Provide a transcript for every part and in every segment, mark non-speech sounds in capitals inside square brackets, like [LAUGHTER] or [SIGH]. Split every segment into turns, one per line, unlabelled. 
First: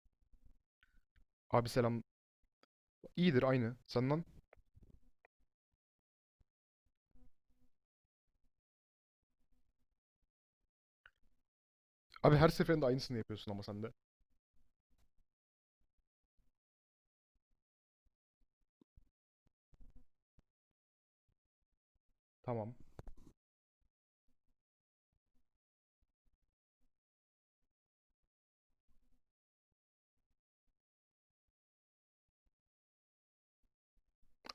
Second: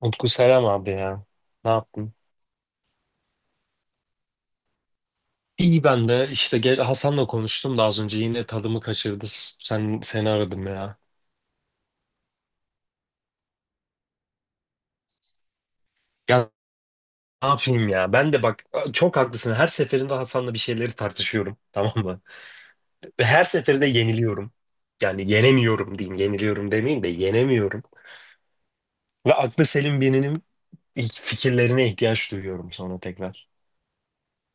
Utku selam abi ya.
Abi
Ne
selam.
yaptın?
İyidir aynı. Senden.
İyi ben de işte gel Hasan'la konuştum da az önce yine tadımı kaçırdı. Seni aradım ya.
Abi her seferinde aynısını yapıyorsun ama sen de.
Ya ne yapayım ya? Ben de bak çok haklısın. Her seferinde Hasan'la bir şeyleri tartışıyorum. [LAUGHS] Tamam mı?
Tamam.
Ve her seferinde yeniliyorum. Yani yenemiyorum diyeyim. Yeniliyorum demeyeyim de yenemiyorum. Ve aklı selim birinin fikirlerine ihtiyaç duyuyorum sonra tekrar.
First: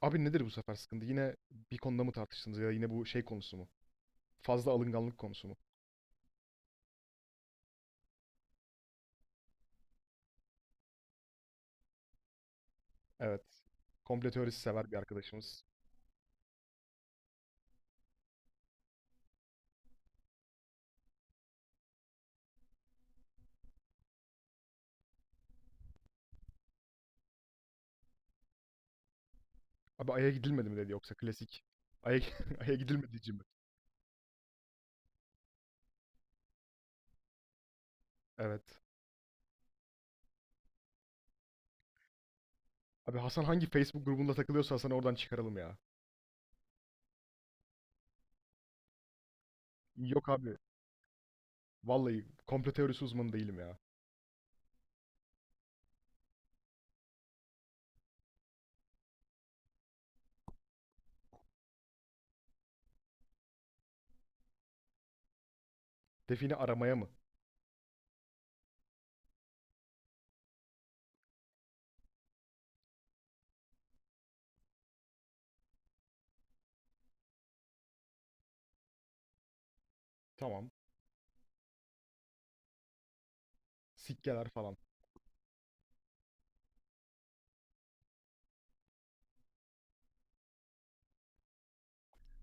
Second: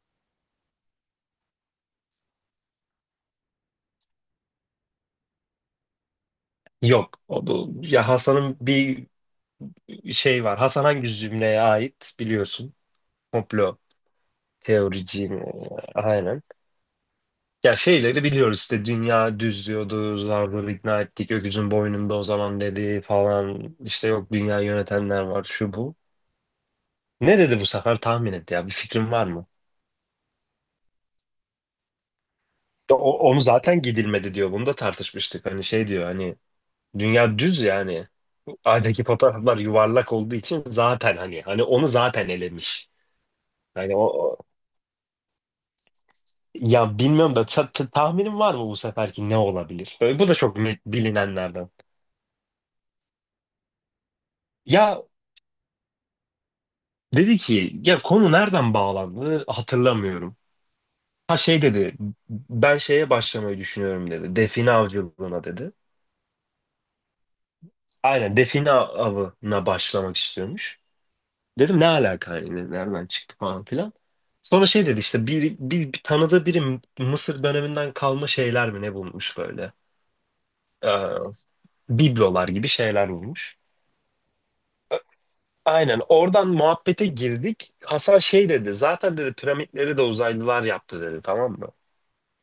Abi nedir bu sefer sıkıntı? Yine bir konuda mı tartıştınız ya da yine bu şey konusu mu? Fazla alınganlık konusu mu?
Yok. O, ya Hasan'ın bir şey var. Hasan hangi cümleye ait biliyorsun.
Evet.
Komplo
Komplo teorisi sever bir
teoriciyim.
arkadaşımız.
Aynen. Ya şeyleri biliyoruz işte dünya düz diyordu, zarları ikna ettik, öküzün boynunda o zaman dedi falan. İşte yok dünya yönetenler var şu bu. Ne dedi bu sefer tahmin et ya bir fikrin var mı?
Abi Ay'a gidilmedi mi dedi yoksa klasik. Ay'a, [LAUGHS] Ay'a
Ya
gidilmedi
onu
mi?
zaten gidilmedi diyor. Bunu da tartışmıştık. Hani şey diyor hani dünya düz yani.
Evet.
Aydaki fotoğraflar yuvarlak olduğu için zaten hani onu zaten elemiş.
Abi Hasan hangi
Yani
Facebook grubunda takılıyorsa Hasan'ı oradan çıkaralım ya.
ya bilmiyorum da tahminin var mı bu seferki ne olabilir? Böyle, bu
Yok
da
abi.
çok net bilinenlerden.
Vallahi komplo teorisi uzmanı değilim ya.
Ya dedi ki ya konu nereden bağlandı hatırlamıyorum. Ha şey dedi ben şeye başlamayı düşünüyorum dedi. Define avcılığına dedi.
Defini aramaya mı?
Aynen define avına başlamak istiyormuş. Dedim ne alaka hani nereden çıktı falan filan. Sonra şey dedi işte bir tanıdığı biri Mısır döneminden kalma şeyler mi ne bulmuş böyle.
Tamam.
Ee, Biblolar gibi şeyler bulmuş.
Sikkeler falan.
Aynen oradan muhabbete girdik. Hasan şey dedi zaten dedi piramitleri de uzaylılar yaptı dedi tamam mı?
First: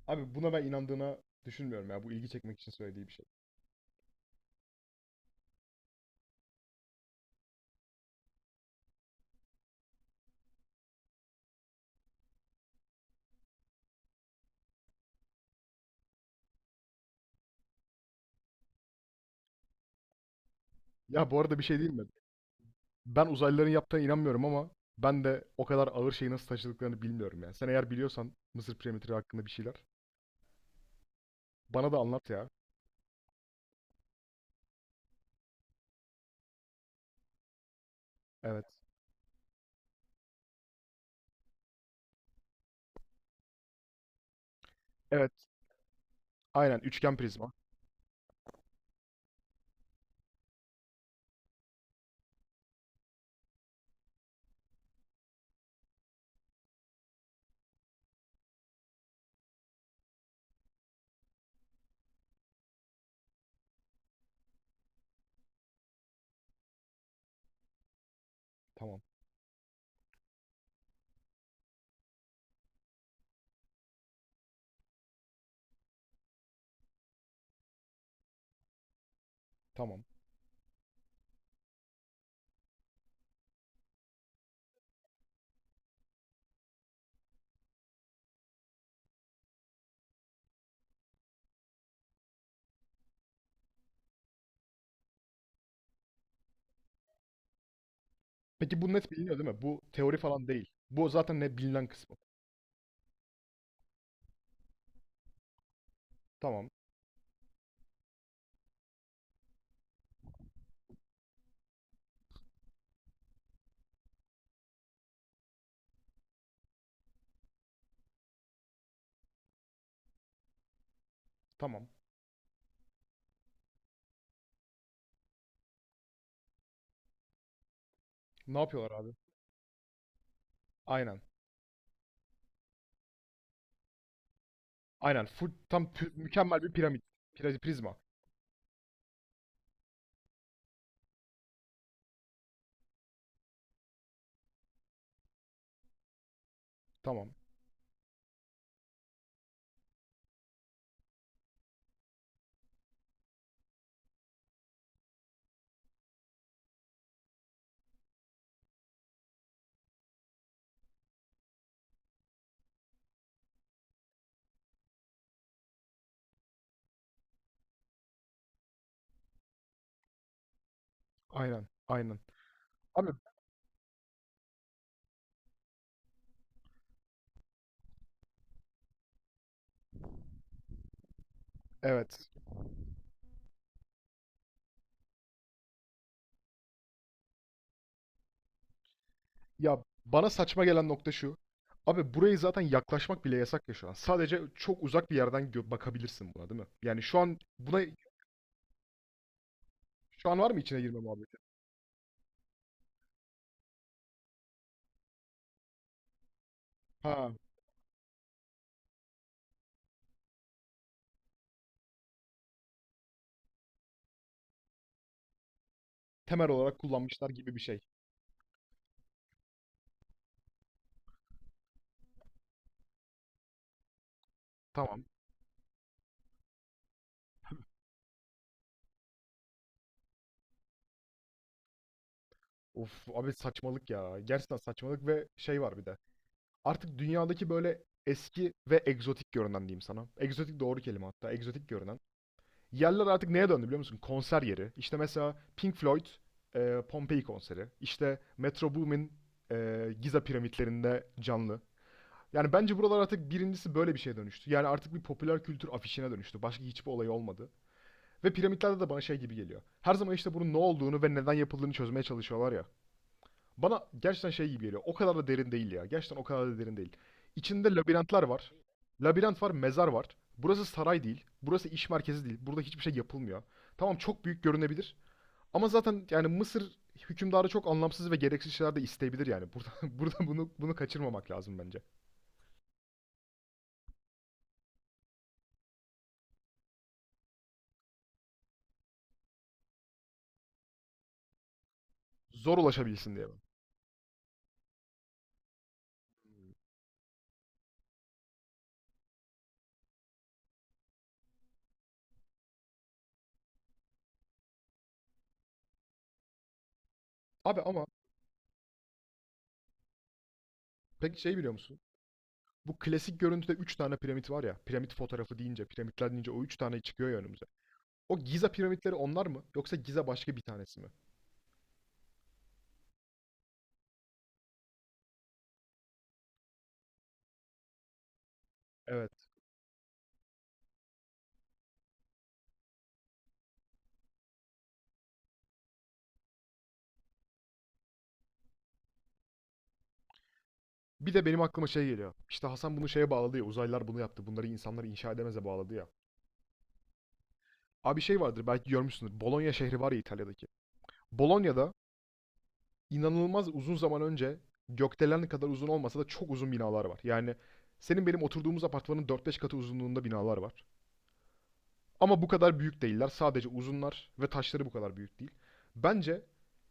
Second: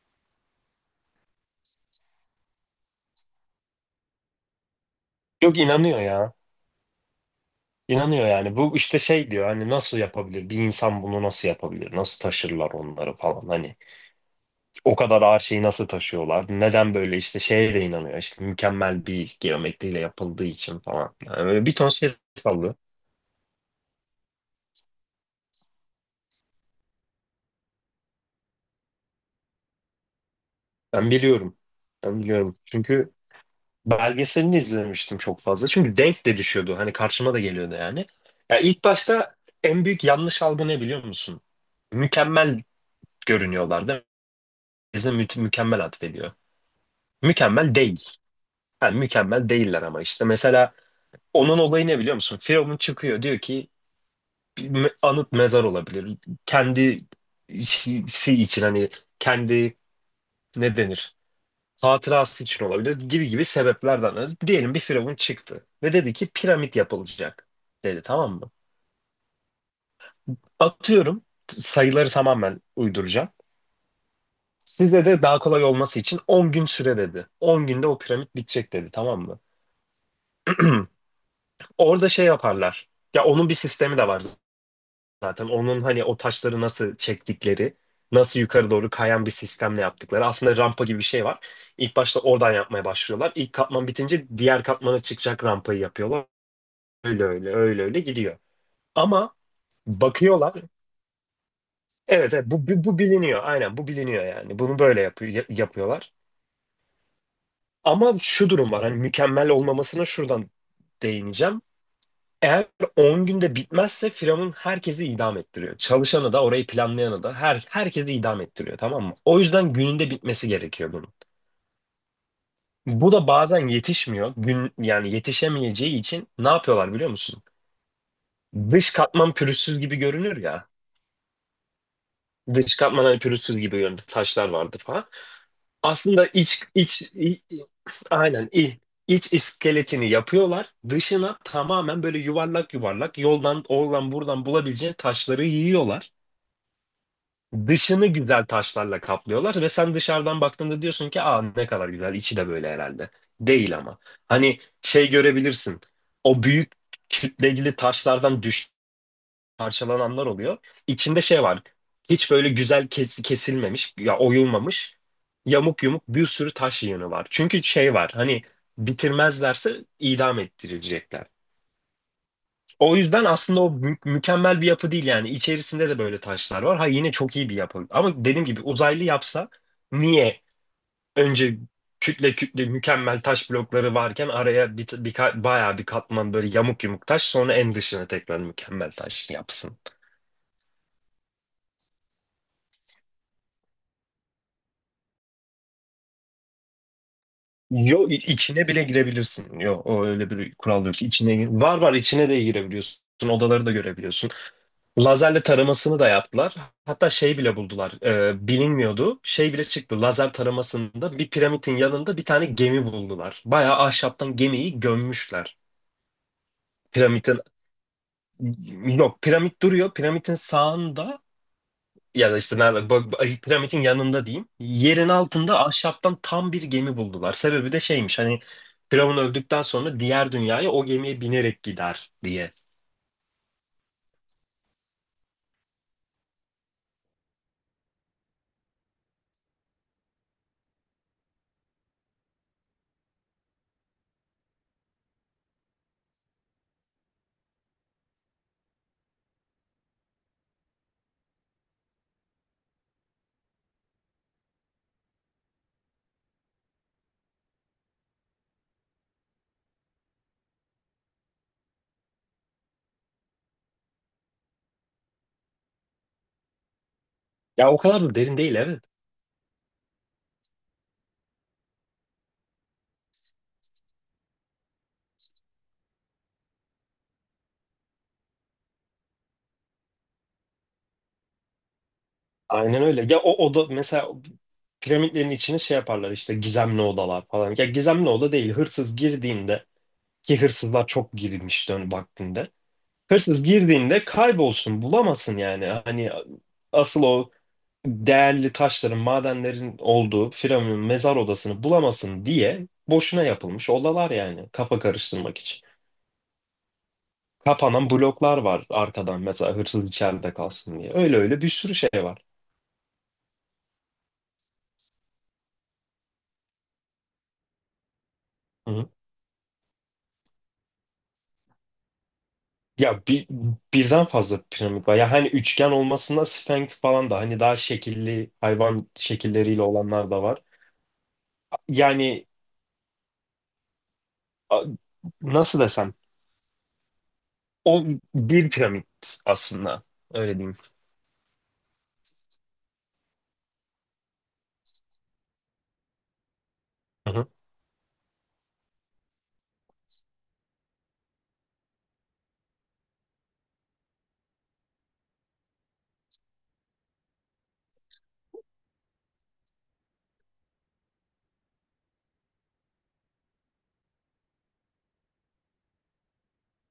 Abi buna ben inandığına düşünmüyorum ya. Bu ilgi çekmek için söylediği bir şey.
Yok inanıyor ya. İnanıyor yani. Bu işte şey diyor hani nasıl yapabilir? Bir insan bunu nasıl yapabilir? Nasıl taşırlar onları falan hani. O kadar ağır şeyi nasıl taşıyorlar? Neden böyle işte şeye de inanıyor. İşte mükemmel bir geometriyle yapıldığı için falan.
Ya bu
Yani
arada bir
böyle bir
şey
ton
diyeyim mi?
şey sallıyor.
Ben uzaylıların yaptığına inanmıyorum ama ben de o kadar ağır şeyi nasıl taşıdıklarını bilmiyorum yani. Sen eğer biliyorsan Mısır piramitleri hakkında bir şeyler
Ben biliyorum.
bana da
Ben
anlat ya.
biliyorum. Çünkü belgeselini izlemiştim çok fazla. Çünkü denk de düşüyordu. Hani karşıma da geliyordu yani. Ya
Evet.
ilk başta en büyük yanlış algı ne biliyor musun? Mükemmel görünüyorlar değil mi? Bize
Evet.
mükemmel atfediyor.
Aynen üçgen prizma.
Mükemmel değil. Yani mükemmel değiller ama işte mesela onun olayı ne biliyor musun? Firavun çıkıyor diyor ki bir anıt mezar olabilir. Kendisi için hani kendi ne denir? Hatırası için olabilir gibi gibi sebeplerden ötürü. Diyelim bir Firavun çıktı ve dedi ki piramit yapılacak dedi tamam mı?
Tamam.
Atıyorum sayıları tamamen uyduracağım. Size de daha kolay olması için 10 gün süre dedi. 10 günde o piramit bitecek dedi tamam mı?
Tamam.
Orada şey yaparlar. Ya onun bir sistemi de var zaten onun hani o taşları nasıl çektikleri, nasıl yukarı doğru kayan bir sistemle yaptıkları. Aslında rampa gibi bir şey var. İlk başta oradan yapmaya başlıyorlar. İlk katman bitince diğer katmana çıkacak rampayı yapıyorlar. Öyle öyle öyle öyle gidiyor.
Peki bu net
Ama
biliniyor değil mi? Bu teori falan
bakıyorlar.
değil. Bu zaten ne bilinen kısmı.
Evet, evet bu biliniyor. Aynen bu biliniyor yani. Bunu böyle yapıyor, yapıyorlar.
Tamam.
Ama şu durum var. Hani mükemmel olmamasına şuradan değineceğim. Eğer 10 günde bitmezse Firavun herkesi idam ettiriyor. Çalışanı da orayı planlayanı da herkesi idam ettiriyor tamam mı? O yüzden gününde bitmesi gerekiyor bunun.
Tamam.
Bu da bazen yetişmiyor. Gün yani yetişemeyeceği için ne yapıyorlar biliyor musun?
Ne
Dış
yapıyorlar abi?
katman pürüzsüz gibi görünür ya.
Aynen.
Dış katman hani pürüzsüz gibi görünür. Taşlar vardır falan.
Aynen. Full, tam pü-
Aslında
mükemmel
iç
bir piramit.
iç i-
Pri-
i-
Prizma.
aynen i- iç iskeletini yapıyorlar. Dışına tamamen böyle yuvarlak yuvarlak yoldan oradan buradan bulabileceğin taşları yiyorlar.
Tamam.
Dışını güzel taşlarla kaplıyorlar ve sen dışarıdan baktığında diyorsun ki aa ne kadar güzel içi de böyle herhalde. Değil ama. Hani şey görebilirsin. O büyük kütleli taşlardan düş parçalananlar oluyor. İçinde şey var. Hiç böyle güzel kesilmemiş ya oyulmamış. Yamuk yumuk bir sürü taş yığını var. Çünkü şey var. Hani bitirmezlerse idam ettirilecekler.
Aynen. Aynen.
O
Abi
yüzden aslında o mükemmel bir yapı değil yani. İçerisinde de böyle taşlar var. Ha yine çok iyi bir yapı. Ama dediğim gibi uzaylı yapsa niye önce
evet.
kütle kütle mükemmel taş blokları varken araya bir bayağı bir katman böyle yamuk yumuk taş sonra en dışına tekrar mükemmel taş yapsın.
Ya bana saçma gelen nokta şu. Abi burayı zaten yaklaşmak bile yasak ya şu an. Sadece çok uzak bir yerden bakabilirsin buna, değil mi? Yani şu an buna
Yo içine bile girebilirsin. Yo o
şu
öyle
an var
bir
mı içine
kural
girme
yok.
muhabbeti?
İçine var, içine de girebiliyorsun. Odaları da görebiliyorsun. Lazerle taramasını da yaptılar. Hatta
Ha,
şey bile buldular. Bilinmiyordu. Şey bile çıktı. Lazer taramasında bir piramidin yanında bir tane gemi buldular. Bayağı ahşaptan gemiyi gömmüşler.
temel olarak kullanmışlar
Piramidin
gibi bir şey.
yok, piramit duruyor. Piramidin sağında ya da işte nerede piramidin yanında diyeyim.
Tamam.
Yerin altında ahşaptan tam bir gemi buldular. Sebebi de şeymiş hani Firavun öldükten sonra diğer dünyaya o gemiye binerek gider diye.
Of abi saçmalık ya. Gerçekten saçmalık ve şey var bir de. Artık dünyadaki böyle eski ve egzotik görünen diyeyim sana. Egzotik doğru kelime hatta. Egzotik görünen yerler artık neye döndü biliyor musun? Konser yeri. İşte mesela Pink Floyd Pompei konseri. İşte Metro Boomin Giza piramitlerinde canlı. Yani bence buralar artık birincisi böyle bir şeye dönüştü. Yani artık bir popüler kültür afişine dönüştü. Başka hiçbir olay olmadı. Ve piramitlerde de bana şey gibi geliyor. Her zaman işte bunun ne olduğunu ve neden yapıldığını çözmeye çalışıyorlar ya. Bana gerçekten şey gibi geliyor. O kadar da derin değil ya. Gerçekten o kadar da derin değil.
Ya
İçinde
o kadar da
labirentler
derin
var.
değil evet.
Labirent var, mezar var. Burası saray değil. Burası iş merkezi değil. Burada hiçbir şey yapılmıyor. Tamam, çok büyük görünebilir. Ama zaten yani Mısır hükümdarı çok anlamsız ve gereksiz şeyler de isteyebilir yani. Burada, [LAUGHS] burada bunu kaçırmamak lazım bence.
Aynen öyle. Ya o oda mesela piramitlerin içine şey yaparlar işte gizemli odalar falan. Ya gizemli oda değil. Hırsız girdiğinde ki hırsızlar çok girilmişti ön vaktinde.
Zor ulaşabilsin diye.
Hırsız girdiğinde kaybolsun, bulamasın yani. Hani asıl o değerli taşların, madenlerin olduğu piramidin mezar odasını bulamasın diye boşuna yapılmış odalar yani kafa karıştırmak için.
Abi ama
Kapanan bloklar var arkadan mesela hırsız içeride kalsın diye. Öyle
peki şey
öyle bir
biliyor
sürü
musun?
şey var.
Bu klasik görüntüde 3 tane piramit var ya. Piramit fotoğrafı deyince, piramitler deyince o 3 tane çıkıyor ya önümüze. O Giza piramitleri onlar mı? Yoksa Giza başka bir tanesi mi?
Ya birden fazla piramit var. Ya hani üçgen olmasına sphinx falan da hani daha şekilli hayvan
Evet.
şekilleriyle olanlar da var. Yani a- nasıl desem o bir piramit aslında öyle diyeyim.
Bir de benim aklıma şey geliyor. İşte Hasan bunu şeye bağladı ya. Uzaylılar bunu yaptı. Bunları insanlar inşa edemeze bağladı ya.
Hı hı.
Abi şey vardır belki görmüşsündür. Bologna şehri var ya İtalya'daki. Bologna'da inanılmaz uzun zaman önce gökdelen kadar uzun olmasa da çok uzun binalar var. Yani senin benim oturduğumuz apartmanın 4-5 katı uzunluğunda binalar var. Ama bu kadar büyük değiller. Sadece uzunlar ve taşları bu kadar büyük değil. Bence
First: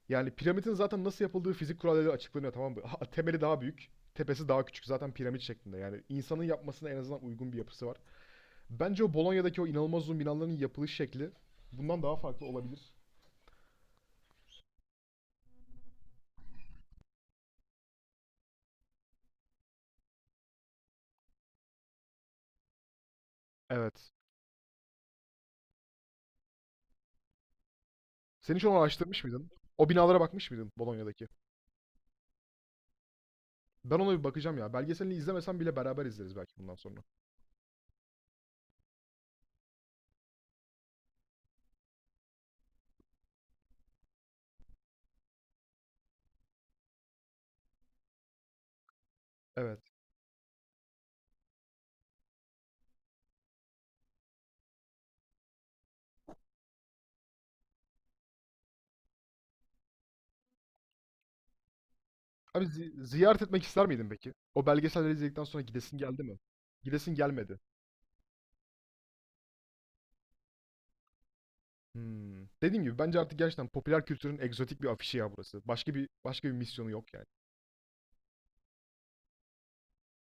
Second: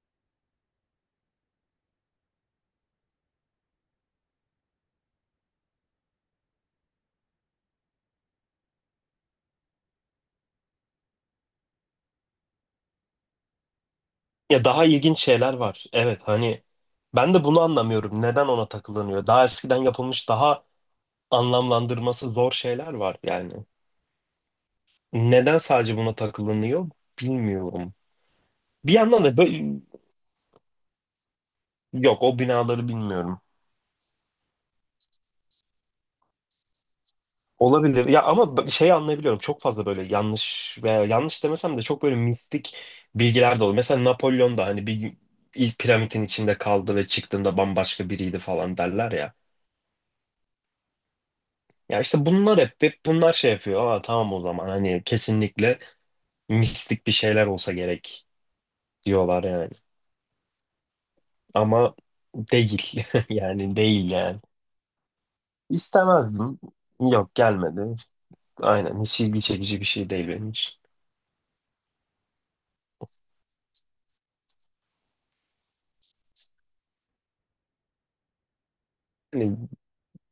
yani piramidin zaten nasıl yapıldığı fizik kuralları açıklanıyor, tamam mı? Temeli daha büyük, tepesi daha küçük. Zaten piramit şeklinde. Yani insanın yapmasına en azından uygun bir yapısı var. Bence o Bolonya'daki o inanılmaz uzun binaların yapılış şekli bundan daha farklı olabilir.
Ya daha ilginç şeyler var. Evet hani ben de bunu anlamıyorum. Neden ona takılanıyor? Daha eskiden yapılmış daha anlamlandırması zor şeyler var yani.
Evet.
Neden sadece buna takılanıyor bilmiyorum.
Sen hiç onu
Bir
araştırmış
yandan da
mıydın?
böyle-
O binalara bakmış mıydın Bolonya'daki?
yok o binaları bilmiyorum.
Ben ona bir bakacağım ya. Belgeselini izlemesem bile beraber izleriz belki bundan sonra.
Olabilir. Ya ama şey anlayabiliyorum. Çok fazla böyle yanlış veya yanlış demesem de çok böyle mistik bilgiler de oluyor. Mesela Napolyon da hani bir gün ilk piramidin içinde kaldı ve çıktığında bambaşka biriydi falan derler ya.
Evet.
Ya işte bunlar hep bunlar şey yapıyor. Aa tamam o zaman hani kesinlikle mistik bir şeyler olsa gerek diyorlar yani. Ama
Abi
değil. [LAUGHS]
ziyaret etmek
Yani
ister miydin
değil
peki?
yani.
O belgeselleri izledikten sonra gidesin geldi mi?
İstemezdim.
Gidesin
Yok
gelmedi.
gelmedi. Aynen hiç ilgi çekici bir şey değil benim için.
Hmm. Dediğim gibi bence artık gerçekten popüler kültürün egzotik bir afişi ya burası. Başka bir başka bir misyonu yok yani.
Hani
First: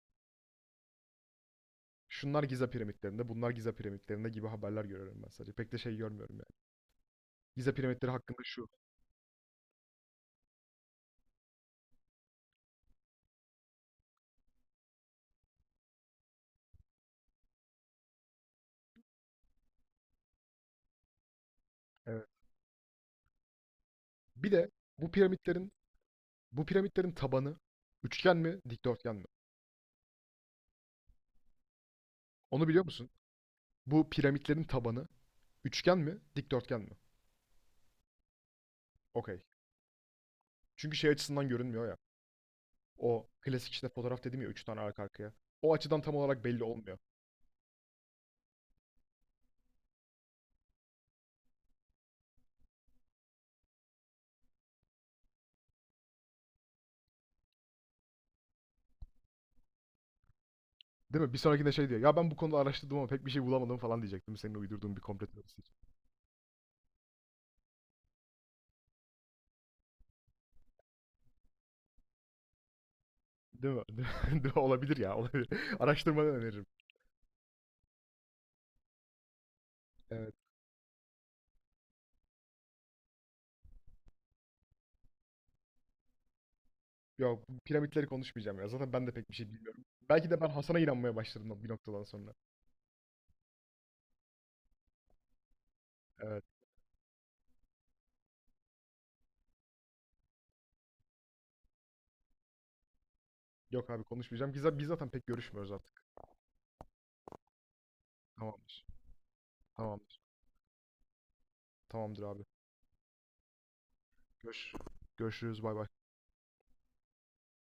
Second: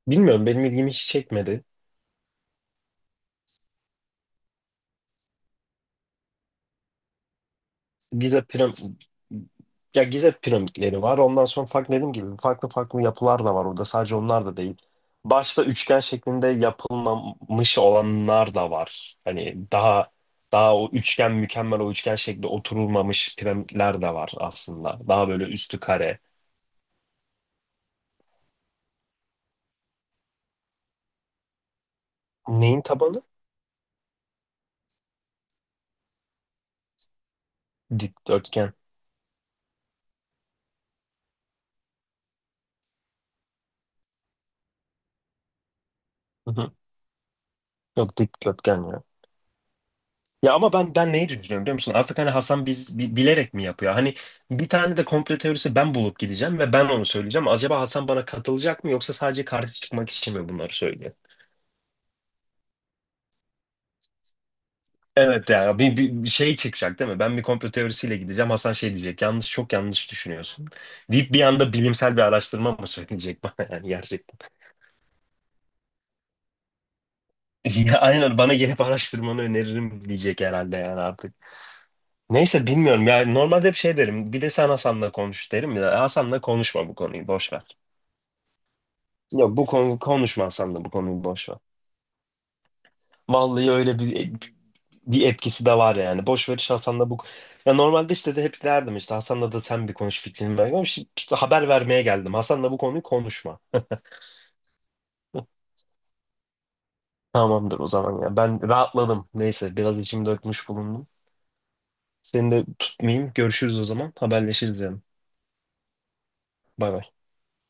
bilmiyorum benim ilgimi hiç çekmedi.
Şunlar Giza piramitlerinde, bunlar Giza piramitlerinde gibi haberler görüyorum ben sadece. Pek de şey görmüyorum yani. Giza piramitleri hakkında
Gize
şu.
piram ya Gize piramitleri var. Ondan sonra farklı dediğim gibi farklı farklı yapılar da var orada. Sadece onlar da değil. Başta üçgen şeklinde yapılmamış olanlar da var. Hani daha o üçgen mükemmel o üçgen
Evet.
şekli oturulmamış piramitler de var
Bir de
aslında.
bu
Daha böyle
piramitlerin
üstü kare.
bu piramitlerin tabanı üçgen mi, dikdörtgen mi? Onu
Neyin
biliyor musun?
tabanı?
Bu piramitlerin tabanı üçgen mi, dikdörtgen mi?
Dikdörtgen.
Okey. Çünkü şey açısından görünmüyor ya. O klasik işte fotoğraf dedim ya üç tane arka arkaya. O açıdan tam olarak
Hı
belli
hı.
olmuyor.
Yok dikdörtgen ya. Ya ama ben neyi düşünüyorum biliyor musun? Artık hani Hasan biz bilerek mi yapıyor? Hani bir tane de komplo teorisi ben bulup gideceğim ve ben onu söyleyeceğim. Acaba Hasan bana katılacak mı yoksa sadece karşı çıkmak için mi bunları söylüyor?
Değil mi? Bir sonrakinde şey diyor. Ya ben bu konuda araştırdım ama pek bir şey bulamadım falan diyecektim. Senin uydurduğun bir komplo
Evet
teorisi için.
ya bir [LAUGHS] şey çıkacak değil mi? Ben bir komplo teorisiyle gideceğim. Hasan şey diyecek. Yanlış çok yanlış düşünüyorsun. Deyip bir anda bilimsel bir araştırma mı söyleyecek bana [LAUGHS]
Değil mi?
yani gerçekten.
[LAUGHS] Değil mi? Olabilir ya. Olabilir. [LAUGHS] Araştırmanı öneririm.
Ya aynen bana gelip araştırmanı öneririm
Evet.
diyecek herhalde yani artık. Neyse bilmiyorum ya normalde hep şey derim. Bir de sen Hasan'la konuş derim ya. Hasan'la konuşma bu konuyu
Yok
boş
bu
ver.
piramitleri konuşmayacağım ya. Zaten ben de pek bir şey
Yok bu
bilmiyorum.
konu
Belki de ben
konuşmasan
Hasan'a
da bu
inanmaya
konuyu boş ver.
başladım bir noktadan sonra.
Vallahi öyle bir etkisi de var yani.
Evet.
Boş ver işte Hasan'la bu. Ya normalde işte de hep derdim işte Hasan'la da sen bir konuş fikrini ver. Ama şimdi işte haber vermeye geldim. Hasan'la bu konuyu konuşma.
Yok abi konuşmayacağım. Biz zaten pek görüşmüyoruz artık.
Tamamdır o zaman ya. Ben
Tamamdır.
rahatladım. Neyse biraz
Tamamdır.
içimi dökmüş bulundum.
Tamamdır abi.
Seni de tutmayayım. Görüşürüz o zaman.
Görüş,
Haberleşiriz yani.
Görüşürüz. Bay bay.
Bay bay.